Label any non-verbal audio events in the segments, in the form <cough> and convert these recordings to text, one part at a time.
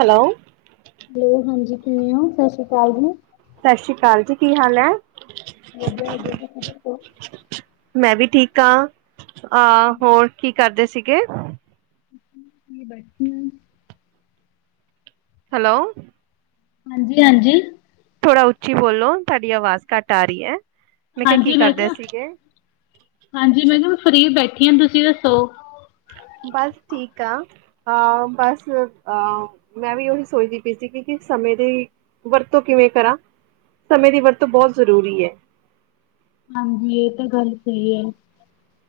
Hello, hello ਹਾਂਜੀ ਕਿਵੇਂ ਓ ਸਤਿ ਸ਼੍ਰੀ ਅਕਾਲ ਜੀ। ਸਤਿ ਸ੍ਰੀ ਅਕਾਲ ਜੀ ਕੀ ਹਾਲ ਐ। ਵਧੀਆ ਵਧੀਆ ਤੁਸੀਂ ਦੱਸੋ? ਮੈਂ ਵੀ ਠੀਕ ਆ ਅ ਹੋਰ ਕੀ ਕਰਦੇ ਸੀਗੇ। ਬੈਠੇ ਆ। ਹੈਲੋ, ਹਾਂਜੀ ਹਾਂਜੀ। ਥੋੜਾ ਉੱਚੀ ਬੋਲੋ ਤੁਹਾਡੀ ਆਵਾਜ਼ ਘੱਟ ਆ ਰੀ ਐ। ਹਾਂਜੀ ਮੈਂ ਕਿਹਾ ਹਾਂਜੀ ਮੈਂ ਕਿਹਾ ਫਰੀ ਬੈਠੀ ਆ ਤੁਸੀਂ ਦੱਸੋ? ਬਸ ਠੀਕ ਆ। ਅਹ ਬਸ ਅਹ ਮੈਂ ਵੀ ਉਹੀ ਸੋਚਦੀ ਪਈ ਸੀ ਕੀ ਕੀ ਸਮੇਂ ਦੀ। ਵਰਤੋਂ ਕਿਵੇਂ ਕਰਾਂ ਸਮੇਂ ਦੀ ਵਰਤੋਂ ਬਹੁਤ ਜ਼ਰੂਰੀ ਐ। ਹਾਂਜੀ ਏ ਤਾਂ ਗੱਲ ਸਈ ਐ।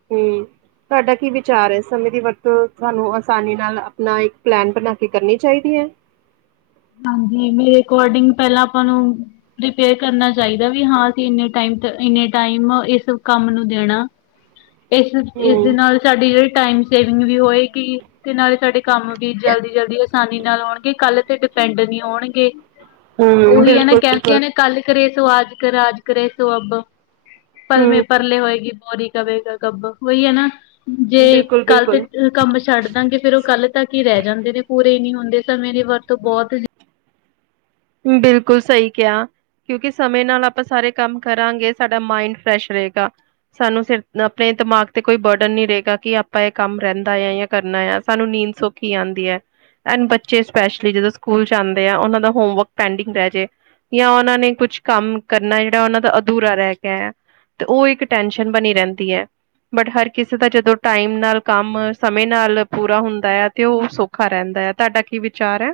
ਤੇ। ਤੁਹਾਡਾ ਕੀ ਵਿਚਾਰ ਐ ਸਮੇ ਦੀ ਵਰਤੋਂ ਸਾਨੂੰ ਆਸਾਨੀ ਨਾਲ ਆਪਣਾ ਇੱਕ ਪਲੈਨ ਬਣਾ ਕੇ ਕਰਨੀ ਚਾਹੀਦੀ ਐ। ਹਾਂਜੀ ਮੇਰੀ ਅਕੋਰਡਿੰਗ ਪਹਿਲਾਂ ਆਪਾਂ ਨੂੰ <unintelligible> ਕਰਨਾ ਚਾਹੀਦਾ ਵੀ ਹਾਂ ਅਸੀਂ ਇਨੇ ਟੈਮ ਇੰਨੇ ਟਾਈਮ ਇਸ ਕੰਮ ਨੂੰ ਦੇਣਾ। <inaudible> ਇਸ ਹਮ ਇਸਦੇ ਨਾਲ ਸਾਡੀ ਜਿਹੜੀ ਟਾਈਮ ਸੇਵਿੰਗ ਵੀ ਹੋਏਗੀ ਤੇ ਨਾਲੇ ਸਾਡੇ ਕੰਮ ਵੀ ਜਲਦੀ ਜਲਦੀ ਆਸਾਨੀ ਨਾਲ ਹੋਣਗੇ ਕੱਲ ਤੇ ਡਿਪੈਂਡ ਨੀ ਹੋਣਗੇ। ਹਮ ਉਹੀ ਐ ਨਾ ਬਿਲਕੁਲ ਕਹਿੰਦੇ ਬਿਲਕੁਲ ਨੇ ਕੱਲ ਕਰੇ ਸੋ ਆਜ ਕਰੇ ਆਜ ਕਰੇ ਸੋ ਅਬ। ਪਲਵੇਂ ਹਮ ਪਰਲੇ ਹੋਏਗੀ ਬੋਰੀ ਕਵੇਗਾ ਕੱਬ ਉਹੀ ਐ ਨਾ ਜੇ ਬਿਲਕੁਲ ਕੱਲ ਤੇ ਬਿਲਕੁਲ ਕੰਮ ਛੱਡ ਦਾਂਗੇ ਫੇਰ ਉਹ ਕੱਲ ਤੱਕ ਹੀ ਰਹਿ ਜਾਂਦੇ ਨੇ ਪੂਰੇ ਨੀ ਹੁੰਦੇ ਸਮੇਂ ਦੇ। ਤ <unintelligible> ਬਿਲਕੁਲ ਸਈ ਕਿਆ। ਕਿਉਂਕਿ ਸਮੇਂ ਨਾਲ ਆਪਾਂ ਸਾਰੇ ਕੰਮ ਕਰਾਂਗੇ ਸਾਡਾ ਮਾਇੰਡ ਫਰੈਸ਼ ਰਹੇਗਾ। ਸਾਨੂੰ ਸਿਰ ਆਪਣੇ ਦਿਮਾਗ ਤੇ ਕੋਈ ਬਰਡਨ ਨਹੀਂ ਰਹੇਗਾ ਕਿ ਆਪਾਂ ਇਹ ਕੰਮ ਰਹਿੰਦਾ ਆ ਜਾਂ ਕਰਨਾ ਆ ਸਾਨੂੰ ਨੀਂਦ ਸੋ ਖੀ ਆਂਦੀ ਐ ਐਂਡ ਬੱਚੇ ਸਪੈਸ਼ਲੀ ਜਦੋਂ ਸਕੂਲ ਚ ਆਂਦੇ ਆ ਉਹਨਾਂ ਦਾ ਹੋਮਵਰਕ ਪੈਂਡਿੰਗ ਰਹਿ ਜੇ ਜਾਂ ਉਹਨਾਂ ਨੇ ਕੁਛ ਕੰਮ ਕਰਨਾ ਜਿਹੜਾ ਉਹਨਾਂ ਦਾ ਅਧੂਰਾ ਰਹਿ ਗਿਆ ਆ। ਤੇ ਓ ਇੱਕ ਟੈਸ਼ਨ ਬਣੀ ਰਹਿੰਦੀ ਐ। ਬਟ ਹਰ ਕਿਸੇ ਦਾ ਜਦੋਂ ਟਾਈਮ ਨਾਲ ਕੰਮ ਸਮੇਂ ਨਾਲ ਪੂਰਾ ਹੁੰਦਾ ਆ ਤੇ ਉਹ ਸੁੱ, ਖਾ ਰਹਿੰਦਾ ਐ ਤੁਹਾਡਾ ਕੀ ਵਿਚਾਰ ਐ?